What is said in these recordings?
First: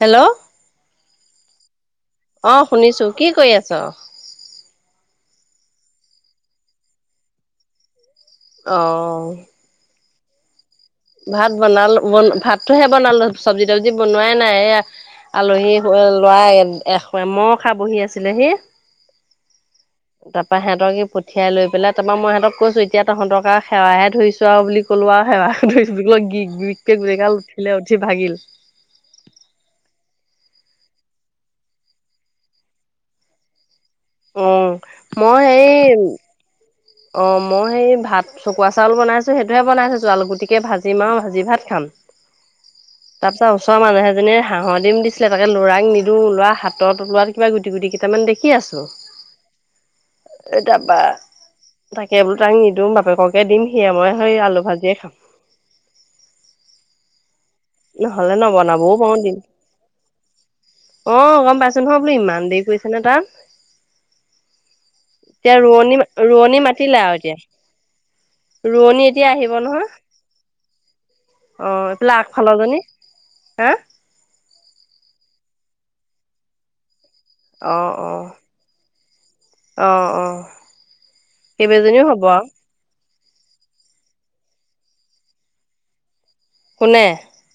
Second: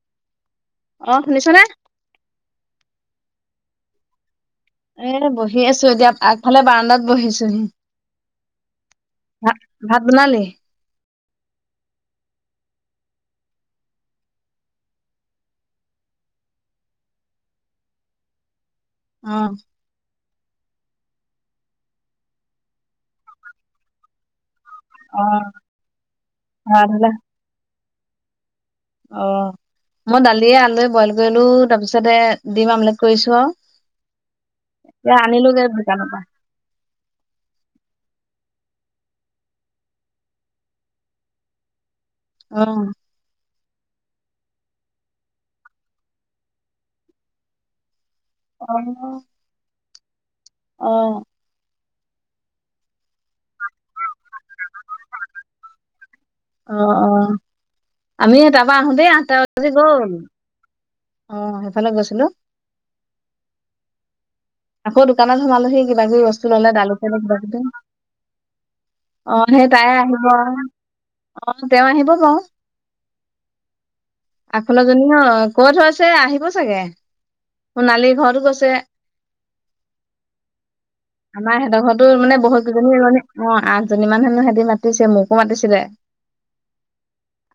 Hello? অ', শুনিছনে? অ', শুনিছোঁ, কি কৰি আছ? এ বহি আছোঁ এতিয়া, আগফালে বাৰাণ্ডাত বহিছোহি। অ'। ভাত, ভাত বনালি? ভাত বনালোঁ, বন ভাতটোহে বনালোঁ, চঞ্জি-তবজি বনোৱাই নাই, এয়া আলহী লৰাই এ, এমসা বহি আছিলেহি। অ'। তাপৰা সিহঁতক পঠিয়াই লৈ পাই, তাৰ পৰা মই সেহতক কৈছোঁ তিয়া তহঁতকা সেৱাহে ধইছোঁ আও বুলি কলোঁ আ, সেৱা। ভাত হ'লে [unintelligible] অল উঠিলে উঠি ভাগিল। অ'। মই দালিয়ে আলুয়ে বইল কইলোঁ তাপিছতে ডিম আমলেট কৰইছোঁ আও। অ ইয়া মই আনিলোগে সেই দোকান পা। অ' মই হেই ভাত চকুৱা চাউল বনাইছোঁ সেটোৱে বনাই থছো, আলু গুতিকে ভাজিম আও ভাজি ভাত খাম। অ'। তাপিছত ওচৰ মানহ এজনী হাঁহৰ ডিম দিছিলে তাকে ল'ৰাক নিদো লৱা হাতৰ তলোৱাত কিবা গুটি গুটি কেটামান দেখ অ'। এ অ তাপা তাকে [unintelligible] তাক নিদিওঁ বাপেককে দিম সিয়ে ময়ে সেই আলু ভাজিয়ে খাম। অ' অ' নহ'লে আমি এ তাপা নবনাবও আহোঁতে পাৰো আঠটা দিম বাজি গ'ল। অ' গম পাইছোঁ সেইফালে নহয় বোলো গৈছিলো ইমান দেই কইছে নে তাত। আকৌ দোকানত এতিয়া সোমালোহি ৰোৱনী, কিবা কিবি বস্তু ৰোৱনী ললে দালি মাতিলা চালি আও এতিয়া। কিবা কিবি। ৰোৱনী এতিয়া অ আহিব সেই তাই নহয়। আহিব অ তেওঁ অ' এ আহিব পেলে বাও। আগফাল [unintelligible] আ। আগফাল জনী ন? কয় থৈছে, আহিব চাগে। অ' সোণালী অ', ঘৰতো গৈছে অ' অ'। আমাৰ এহেত কেইবাজনীও ঘতো হ'ব মানে, আৰু বহুত গিজনী মানে, অ' আঠজনীমান হেনো হেতি মাতিছে, মোকো মাতিছিলে। কোনে?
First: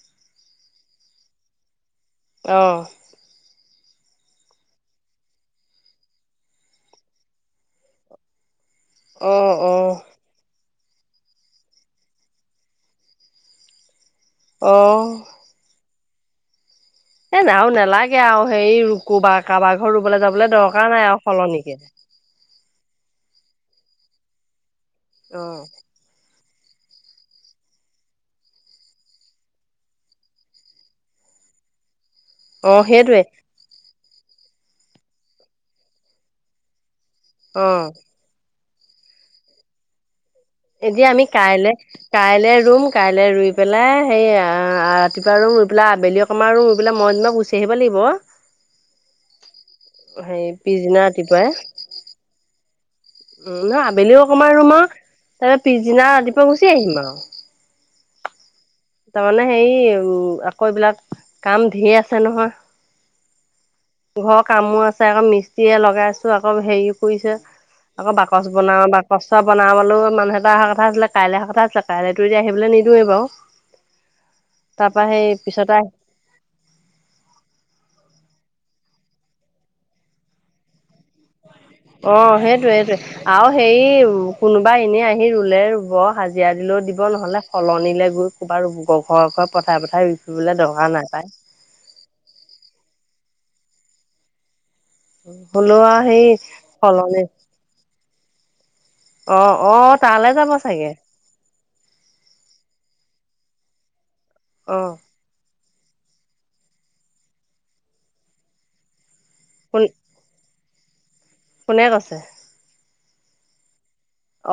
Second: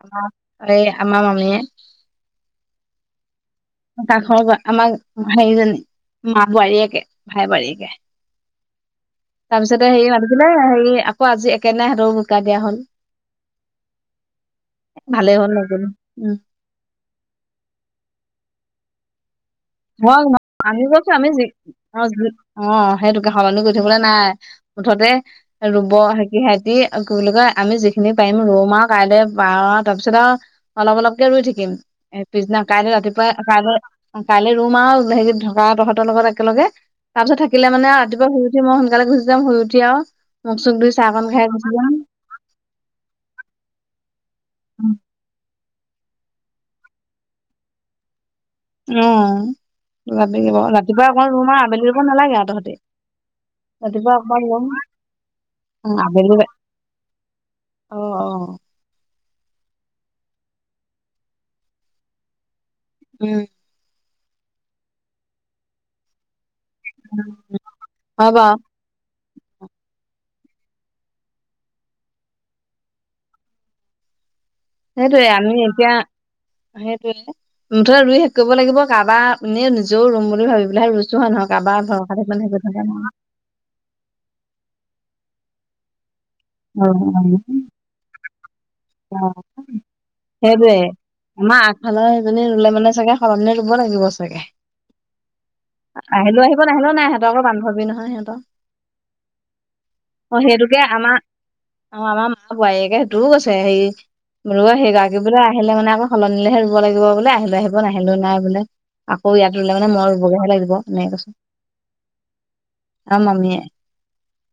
আ [unintelligible] আমা মামীয়ে। অ'। কাষ গ, আমা হেইজন। বোৱাৰীয়েকে। ভাই বোৱাৰীয়েকে। অ তাপিছতে হেই। [unintelligible] [unintelligible] হেই আকৌ আজি একে দিনাই হেতও বোকা দিয়া হ'ল। অ অ ভালেই হ'ল নগ'লো। উ। এ নাও নালাগে আও হেই ক'বা কাবা ঘৰ হয় ৰুবলৈ যাবলৈ আমি দৰকাৰ নাই কৈছো আও আমি যি সলনিকে। [unintelligible] অ' হেটোকে সলনি কই থাকিবলে নাই। মুঠতে অ [unintelligible] ব হেকি, হেতি কই [unintelligible] আমি যিখিনি পাইম ৰুম আও কাইলে পা তাপিছতে আ অলপ অলপকে ৰুই থাকিম। এ পিছদিনা, অ কাইলৈ সেইটোৱে ৰাতিপুৱাই, কাইলৈ কাইলৈ ৰুম আ হেৰি ঢগা তহঁতৰ লগত একেলগে। তাপিছত অ থাকিলে মানে ৰাতিপুৱা শুই ঠি মই সোনকালে গুচি যাম। শুই উঠি আও মুখ চুখ ধুই এতিয়া আমি চাহকন খাই কাইলে গুচি যাম। কাইলে ৰুম, কাইলৈ ৰুই পেলাই হেই আ ৰাতিপুৱা ৰুম, ৰুই পেলাই আবেলি অ আমাৰো ৰুই পেলায় মই যেনিবা গুচি আহিব লাগিব। অ' [unintelligible] সেই পিছদিনা ৰাতিপুৱা অকল ৰাতিপুৱাই ৰুম আ আবেলি ৰুব নালাগে আ তহঁতি। উম, ন ৰাতিপুৱা আবেলিও অকমান অকনমান ৰুম আও [unintelligible] পিছদিনা আবেলি ৰাতিপুৱা গুচি আহিম আও। অ', অ'। তামানে হেই, উম আকৌ এইবিলাক কাম ধেই আছে নহয়। উম। ঘ কামো আছে, আকৌ মিস্ত্ৰীয়ে লগাইছোঁ। আকৌ হেই ফুইছে। আকৌ হয় বাকচ বাৰু বনাওঁ বা [unintelligible] বনাবলৈও মানুহ এটা আহা কথা আছিলে। কাইলে আহা কথা আছিলে। কাইলেতো এতিয়া আহিবলৈ নিদোৱে বাও। হেটোৱে আমি পিছতে এতিয়া হেটোৱে। [unintelligible] ৰুই শেষ কইব লাগিব। কাবা নি নিজেও ৰুম বুলি ভাবি পেলাইহে ৰুছ ছো হয় নহ? কাবা অ সেইটোৱে সেইটোৱে ভৰষা [unintelligible] আৰু হেৰি, কোনোবা এনেই আহি ৰুলে ৰুব। হাজিৰা দিলেও দিব। নাই নহ'লে কলনিলৈ গৈ ক'ৰবাৰ লোকৰ ঘৰ, ঘৰ পথাই, পথাই ৰুই ফুৰিবলৈ দৰকাৰ নাই পায়। ভালৰ সেইজনী ৰুলে মানে, চাগে সলনি ৰুব লাগিব চাগে। হ'লেও আৰু সেই আহিলে আহিব, নাহিলেও নাই। সলনি সিহঁতৰ আকৌ বান্ধৱী নহয় সিহঁতৰ। অ', অ' তালে যাব সেইটোকে চাগে। আমাৰ অ', আমাৰ মা বোৱাৰীয়েকে সেইটোও আছে। অ হেৰি [unintelligible] [unintelligible] আহিলে মানে আকৌ সলনিলে হে ৰুব লাগিব। বোলে আহিলে আহিব, নাহিলেও নাই বোলে। আকৌ ইয়াত ৰুলে, কোন মানে মই ৰুবগৈহে লাগিব। এনেকে কৈছে। কোনে কৈছে? আম মামিয়ে।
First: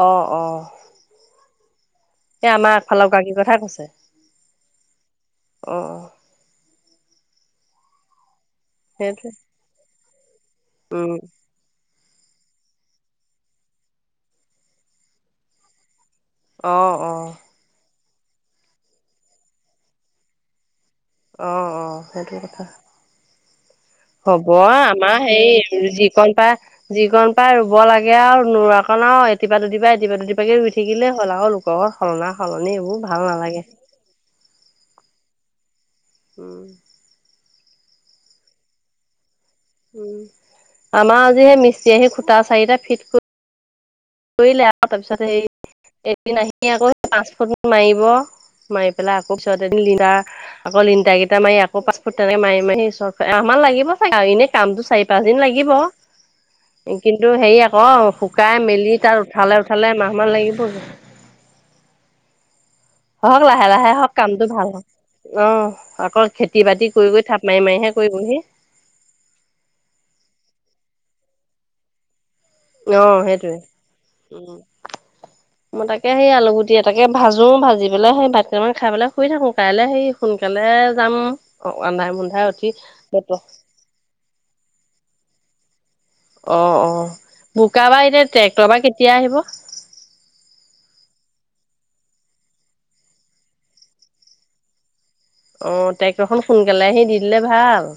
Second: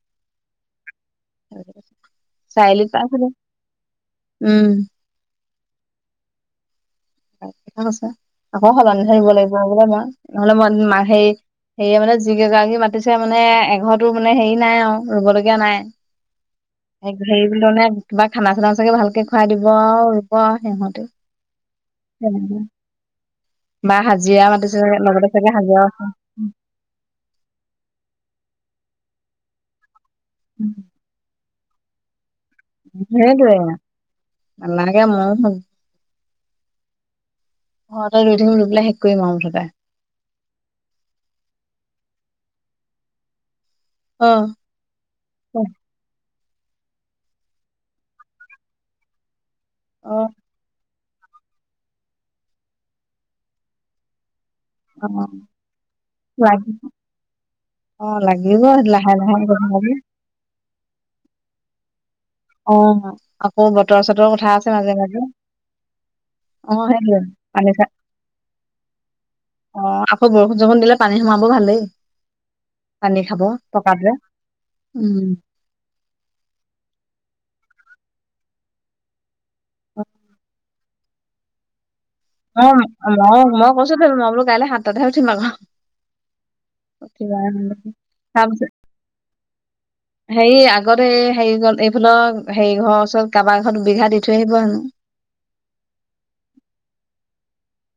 অ', অ'। এই চাৰি আমাৰ আলিত আগফালৰ পায় চাগে। গৰাকীৰ কথা কৈছে উম। অ', হয়, থিকেই কৈছে। আকৌ সলনি থাকিব সেইটোৱে লাগিব বোলে মই। নহলে মই মাক উম সেই হেৰি মানে, যি কেইগৰাকী মাতিছে মানে, এঘৰটো মানে হেৰি নাই আৰু। ৰুবলগীয়া নাই। অ অ হেৰি কিজনে তোমাক খানা-চানা চাগে ভালকে খুৱাই দিব আৰু। ৰুব আৰু সিহঁতে। অ', ‌অ'। সেইটো কথা। বা হাজিৰা হ'ব মাতিছে আমাৰ লগতে হেই চাগে হাজিৰাও আছে যিকণ পাই যিকণ পাই ৰুব লাগে আৰু। নোৰা কণ আৰু এতিপা দুদিবা, এতিপা দুদিবাকে ৰুই থাকিলে হ'ল আৰু নো। বৰ সলনা সলনি এইবোৰ ভাল সেইটোৱে নালাগে। [unintelligible] উম। অ', তই ৰুই থাকিবি। ৰুই পেলায় শেষ কৰিম আৰু মুঠতে। উম। আমাৰ আজি সেই মিষ্টি আহি খুটা চাৰিটা ফিট কৰি অ কৰিলে আক তাৰপিছত হেই এদিন আহি আকৌ পাঁচ [unintelligible] মাৰিব। মাৰি পেলাই আকৌ পিছত এদিন অ লীনটাৰ আকৌ লীনটাৰ কেইটা ইটা মাৰি আকৌ পচফুট তেনেকে মাৰি, মাৰি চ এমাহ মান লাগিব চাগে আৰু এনেই কামতটো চাৰি অ পাঁচ দিন লাগিব। লাগি কিন্তু হেৰি অ আকৌ শুকাই লাগিব মেলি লাহে তাত লাহে উঠালে, উঠালে গৈ, এমাহ মান লাগিবগে। অ', হওক লাহে আকৌ লাহে বতৰ হওক চতৰৰ কামটো কথা ভাল আছে হওক। মাজে, মাজে, অ', আকৌ খেতি অ, বাতি কৰি কৰি সেইটোৱেই থাপ মাৰি পানী মাৰিহে চা কৰিবহি অ, আকৌ বৰষুণ-চৰষুণ দিলে পানী সোমাব ভালেই। পানী অ', খাব সেইটোৱে। পকাৰটোৱে, উম উম। মই তাকে হেই আলুগুটি তাকে ভাজো ভাজি পেলাই সেই ভাত কেইটামান খাই পেল শুই থাকো, কাইলে হেই সোনকালে যাম অ, আন্ধাৰে-মোন্ধাই অ উঠি। বতৰ মই [unintelligible] মই বোলো কাইলে সাত তাতহে উঠিম আকৌ। অ, উঠিম অ, বোকা বা এতিয়া ট্ৰেক্টৰ তাৰপিছত বা কেতিয়া আহিব? হেৰি আগতে হেৰি গ'ল এইফালৰ হেৰি ঘৰ ওচৰত কাৰোবাৰ ঘৰত দুবিঘা দি থৈ আহিব হেনো। অ' টেক্টৰখন সোনকালে আহি দি দিলে ভাল।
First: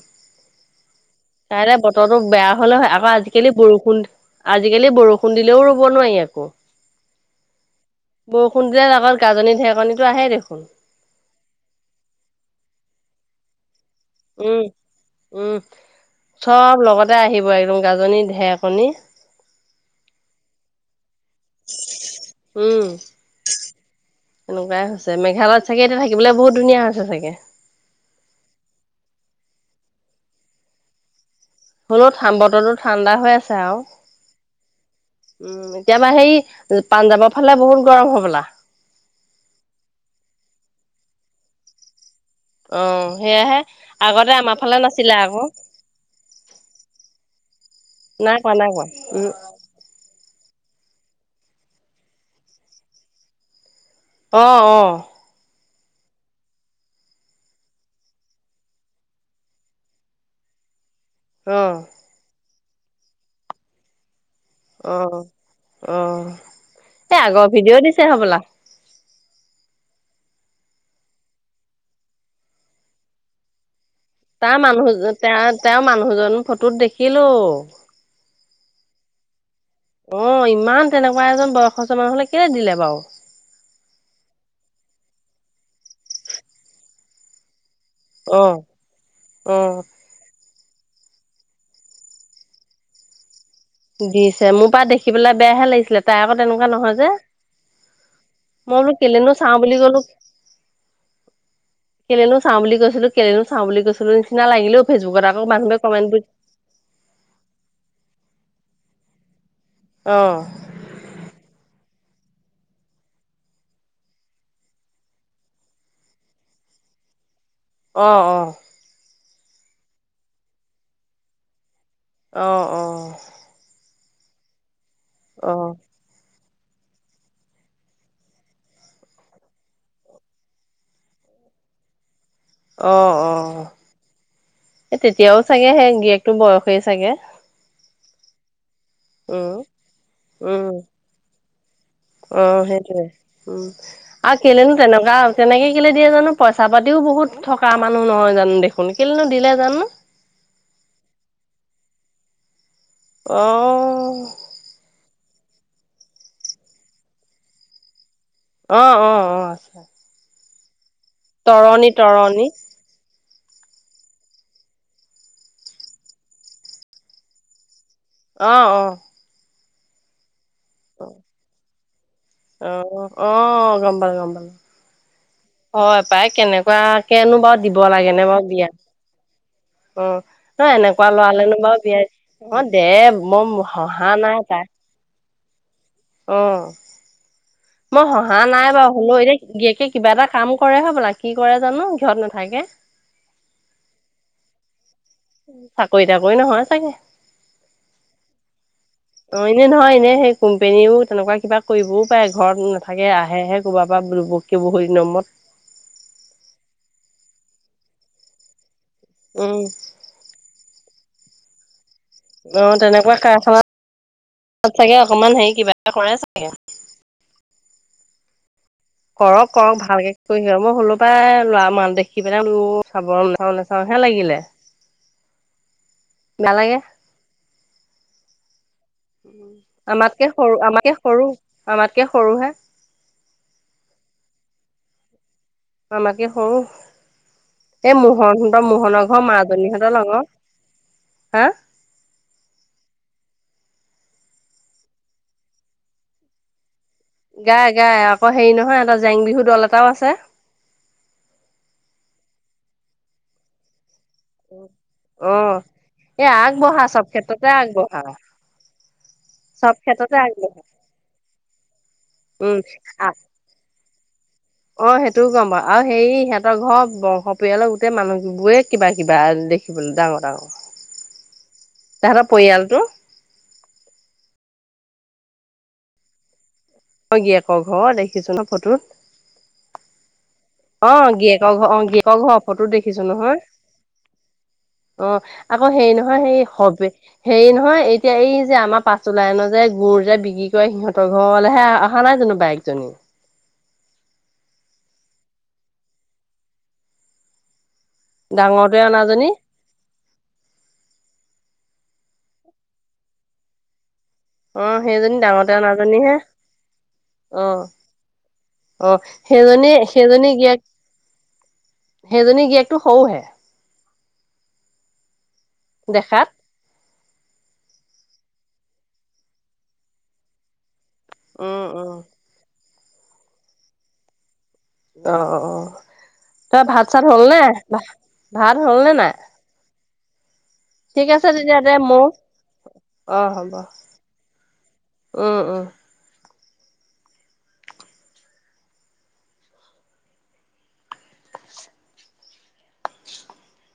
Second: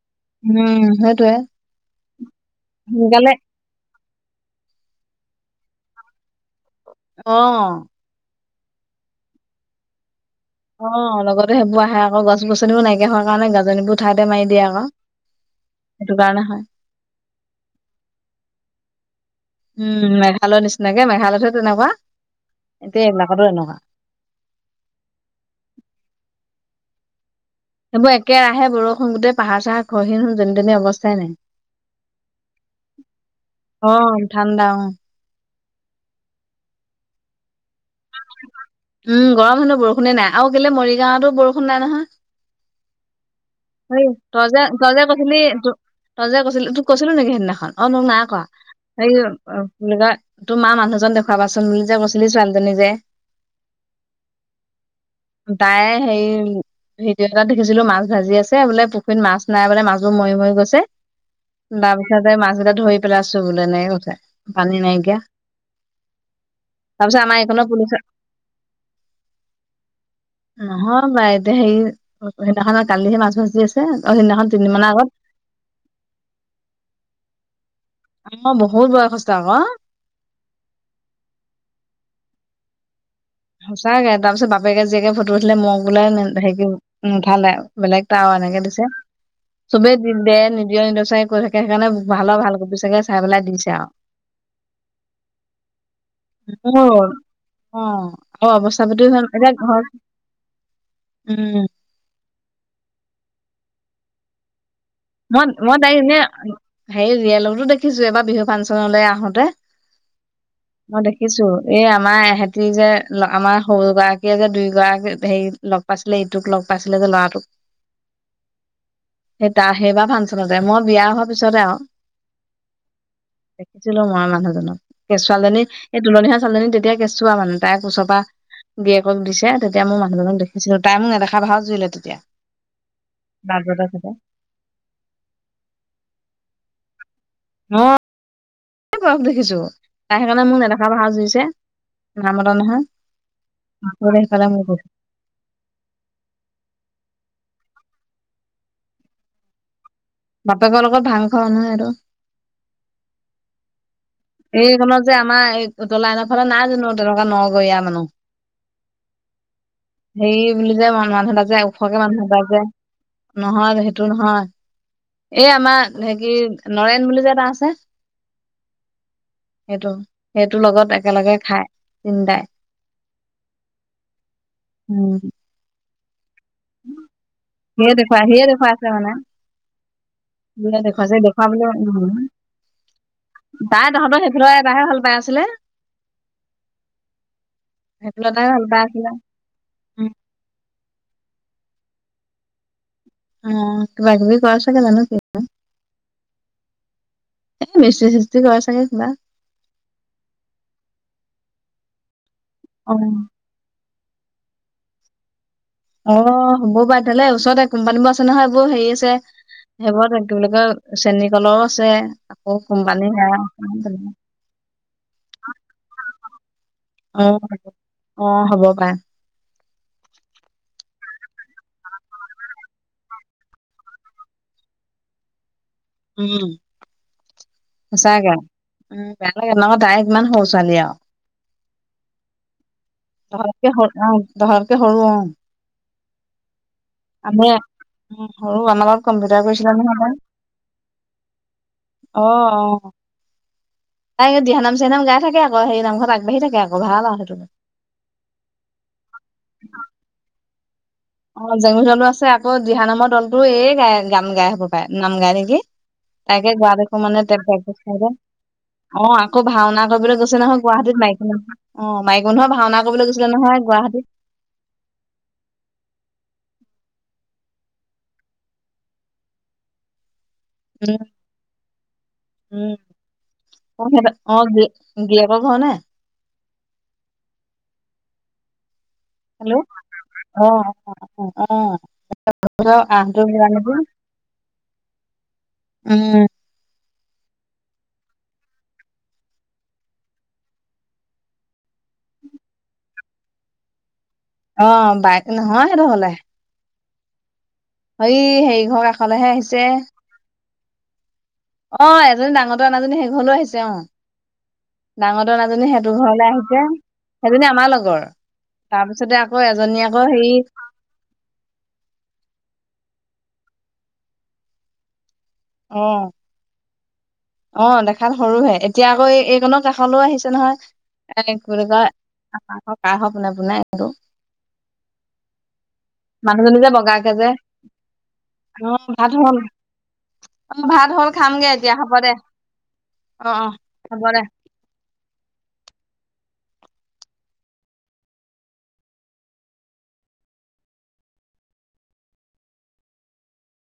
উম, সেই কাইলৈ বতৰটো বেয়া হলে হয়, আকৌ আজিকালি বৰষুণ আজিকালি বৰষুণ দিলেও ৰোব নোৱাৰি আকৌ। অ', বৰষুণ দিলে লগত গাজনি ঢেৰেকনিটো আহেই দেখোন। অ, লগতে সেইবোৰ আহে আকৌ গছ-গছনিবোৰ নাইকিয়া হোৱা কাৰণে গাজনী বোৰ উম উম, সেইটো কাৰণে হয় চব লগতে আহিব একদম গাজনি ঢেকণী। উম, মেঘালয়ৰ নিচিনাকে মেঘালয়তহে তেনেকুৱা। এতিয়া এইবিলাকতো এনেকোৱা। এনেকোৱাই হৈছে মেঘালয়ত চাগে এতিয়া থাকিবলৈ বহুত ধুনীয়া হৈছে চাগে। সেইবোৰ একেৰাহে বৰষুণ গোটেই পাহাৰ চাহৰ খহি দেখোন যেনি তেনি অৱস্থাই নাই। হ'লো ঠান বতৰতো ঠাণ্ডা হৈ আছে আও। অ', ঠাণ্ডা অ'। উম এতিয়াবা হেই পাঞ্জাৱৰ ফালে বহুত গৰম হ'বলা। উম গৰম হেনো বৰষুণে নাই আৰু কেলে মৰিগাঁৱতো বৰষুণ নাই নহয়। অ সেয়াহে। তই আগতে আমাৰ যে ফালে তই যে নাছিলে কৈছিলি আকৌ ত তই যে কৈছিলি তোক কৈছিলো নেকি সেইদিনাখন অ ন নাই নাই কোৱা নাই কোৱা অ কি উম বুলি কয়, তোমাৰ মানুহজন দেখুৱাবা চোন বুলি যে কৈছিলি ছোৱালীজনী যে। অ অ তাইয়ে হেৰি ভিডিঅ এটাত দেখিছিলো মাছ ভাজি আছে। এ বোলে পুখুৰীত মাছ নাই বোলে মাছবোৰ মৰি মৰি গৈছে অ বাম তাপা এ মাছকেইটা ধৰি পেলাইছো বোলে, এনেকৈ কৈছে। পানী অ নাইকিয়া, অ এই তাৰপিছত আমাৰ আগৰ এইকণৰ ভিডিঅ' পুলিছ দিছে হ'বলা নহয় এতিয়া হেৰি সেইদিনাখনৰ কালিহে মাছ বাছি আছে। অ সেইদিনা তা মানুহজ তেওঁ তেওঁৰ মানুহজন ফটোত দেখিলো। অ বহুত বয়সস্থ আক। অ ইমান তেনেকোৱা এজন বয়সস্থ মানুহলে কেলে দিলে বাও? সঁচাকে তাৰপিছত বাপেকে জীয়েকে ফটো উঠিলে মই বোলে হেৰি নোঠালে। বেলেগ তাও অ এনেকে দিছে, অ চবেই কি বে নিদিয়ে নেকি চাগে কৈ থাকে সেইকাৰণে ভালৰ ভাল কপি চাগে চাই পেলাই দিছে আও। দিছে মোৰ পাই দেখি পেলাই বেয়াহে লাগিছিলে তাই আকৌ তেনেকোৱা নহয় মোৰ যে। অ আৰু মই অৱস্থা বোলো পাতিও হ'ল কেলেনো এতিয়া চাও বুলি ঘৰত কলো উম কেলেনো চাও বুলি কৈছিলো, কেলেনো চাও বুলি কৈছিলো নিচিনা লাগিলে অ। মই মই তাই এনে হেৰি ৰিয়েলতো দেখিছো এবাৰ বিহু ফাংচনলৈ আহোতে। অ মই দেখিছো এই আমাৰ এহেঁতি যে আমাৰ সৰু গৰাকীয়ে যে দুই গৰাকী হেৰি লগ পাইছিলে ইটোক লগ পাইছিলে যে ল'ৰাটোক অ অ তা সেইবাৰ ফাংচনতে মই বিয়া হোৱাৰ পিছতে আও। অ অ দেখিছিলো মই মানুহজনক এ অ ছোৱালীজনী এই তুলনি হোৱা ছোৱালীজনী তেতিয়া কেঁচুৱা মানে তাইৰ কোচৰ পৰা গিৰিয়েকক দিছে তেতিয়া মোৰ মানুহজনক দেখিছিলো তাই মোক নেদেখা ভাও জুৰিলে তেতিয়া। অ অ বাটবজাৰ চাইডে এই তেতিয়াও চাগে সেই গিৰিয়েকটো বয়সেই চাগে। অ বহুতে বয়স উম দেখিছো তাই সেইকাৰণে মোক উম নেদেখা ভাও জুৰিছে। অ নামতা নহয় সেইটোয়ে উম আৰু সেইফালে মোৰ কেলেনো গৈছে তেনেকোৱা তেনেকে কেলে দিয়ে জানো পইচা পাতিও বহুত থকা মানুহ নহয় জানো দেখোন কেলেনো দিলে জানো বাপেকৰ লগত ভাং খোৱা মানুহে সেইটো অ এইখনত যে আমাৰ এই উতলা এনৰাৰ ফালে নাই জানো তেনেকোৱা নগৰীয়া মানুহ অ অ অ আছে হেৰি বুলি যে মানুহ এজনে যে ওখকে মানুহ এটা তৰণি যে নহয় সেইটো নহয় এই আমাৰ হে কি নৰেন বুলি যে এটা আছে অ' অ' সেইটো, সেইটো লগত একেলগে খাই তিনদাই। অ' অ' গম পালোঁ, গম পালোঁ উম হয় পাই কেনেক কেনেকুৱা কেনো বাৰু দিব সিয়ে লাগে দেখুৱাই নে বাৰু সিয়ে দিয়া দেখুৱাইছে মানে অ' ন, সিয়ে এনেকুৱা দেখুৱাইছে লৰা'লেনো দেখুৱাবলৈ বাৰু বিয়া উম, অ' দে মই হহা তহঁতৰ নাই সেইফালৰ তাক এটাহে ভাল তাই আছিলে। অ'মই সেইফালৰ হহা এটাহে ভাল নাই পাই বাৰু আছিলে হ'লো এ গিৰিয়েকে উম, কিবা এটা কাম কৰে হ'বলা কি কৰে জানো ঘৰত নাথাকে। উম, কিবা-কিবি কৰেচাগে জানো কি এ, চাকৰি তাকৰি নহয় চাগে মিস্ত্ৰী চিষ্ট্ৰী কৰে চাগে কিবা। অ, এনে নহয় এনে সেই কোম্পেনীও তেনেকুৱা কিবা কৰিবও পাৰে ঘৰত অ নাথাকে আহেহে কুবাৰপৰা বোল বক্কে বহু দিনৰ মূৰত। অ' হ'ব পাৰে তেলে ওচৰতে কোম্পানী বোৰ আছে নহয় এইবোৰ হেৰি আছে উম, সেইবোৰতে। কি বুলি কয় চেনী কলও আছে আকৌ কোম্পানী সেয়া তাত চাগে অকমান হেৰি কিবা এটা কৰে চাগে। উম, অ' হ'ব পাৰে। কৰক, কৰক ভালকে কৰি [unintelligible] মই হ'লো পাই ল'ৰা মাল দেখি পেলাই চাবল [unintelligible] ভয়হে লাগিলে। [inaudible] উম, বেয়া লাগে সঁচাকে উম, বেয়া লাগে ন' তাই ইমান আমাতকে সৰু ছোৱালী আমাতকে আৰু। সৰু আমাতকে সৰুহে তহততকে সৰু অ' তহততকে সৰু আমাতকে সৰু আমি এই উম সৰু মোহনহঁতৰ আমাৰ লগত মোহনৰ ঘৰৰ কম্পিউটাৰ কৰিছিলে মাজনীহঁতৰ নহয় তাই লগৰ হা? অ' অ' তাই দিহানাম, চিহানাম গাই থাকে আকৌ সেই নামগুৱাত আগবাঢ়ি থাকে আকৌ ভাল আ' সেইটো। গাই, গাই আকৌ হেৰি নহয় এটা জেং বিহু দল এটাও আছে। অ'জেঙ বিহুৰটো আছে আকৌ দিহা নামৰ দলটো এইয়ে গাই গান গাই হ'ব পায় নাম গাই অ নেকি এই তাইকে গোৱা আগবঢ়া দেখো চব মানে তাই ক্ষেত্ৰতে প্ৰেকটিচ কৰে আগবঢ়া যে। অ' আকৌ চব ভাওনা ক্ষেত্ৰতে কৰিবলৈ গৈছে আগবঢ়া নহয় গুৱাহাটীত মাইকী মানুহৰ। অ' মাইকী মানুহে উম ভাওনা কৰিবলৈ গৈছিলে নহয় গুৱাহাটীত। অ'সেইটোও গম পাওঁ আৰু হেৰি সিহঁতৰ ঘৰৰ বংশ পৰিয়ালৰ গোটেই মানুহ বোৰে কিবা-কিবা দেখ [unintelligible] উম, উম। অ' সিহতঁৰ অ' গিৰে, গিৰেয়েকৰ ঘৰ নে? অ'গিৰিয়েকৰ ঘৰ দেখিছো ন' ফটোত। হেল্ল' গিৰিয়েকৰ ঘৰ অ অ' গিৰিয়েকৰ ঘৰ অ' [unintelligible] অ'আকৌ হেই উম নহয় হেই হ'বে হেৰি নহয় এতিয়া এই যে আমাৰ পাচটো লাইনৰ যে গুৰ যে বিক্ৰী কৰে সিহঁতৰ ঘৰলৈহে আ' অহা নাই জানো বায়েক জনী। অ'বায়েক নহয় সেইটো হ'লে হই হেৰি ডাঙৰটোৱে ঘৰ কাষলেহে অনাজনী আহিছে। অঁ এজনী ডাঙৰ টোৱে অনা জনী সেইঘৰলৈ ও আহিছে অ। অ সেইজনী ডাঙৰ টোৱে ডাঙৰতে অনাজনী সেইটো অনাজনীহে ঘৰলে আহিছে, অ সেইজনী আমাৰ লগৰ। অ তাৰপিছতে আকৌ সেইজনী এজনী আকৌ হেৰি সেই জনী গিৰিয়েক টো সৰু হে দেখাত। অ‌ঁ দেখাত সৰুহে, এতিয়া আকৌ এইকনৰ কাষলেও আহিছে নহয়, এ কি উম কয় উম কাৰ ঘৰ, কাৰ ঘৰৰ পোনে পোনে এইটো অ মানুহজনী তই যে ভাত চাত বগাকে হ'ল যে নে ভাত অ হ'ল নে ভাত নাই? হ'ল অ ভাত ঠিক হ'ল আছে খামগে তেতিয়া দে এতিয়া হ'ব মোও, অঁ অ অ হ'ব। দে উম উম। [inaudible]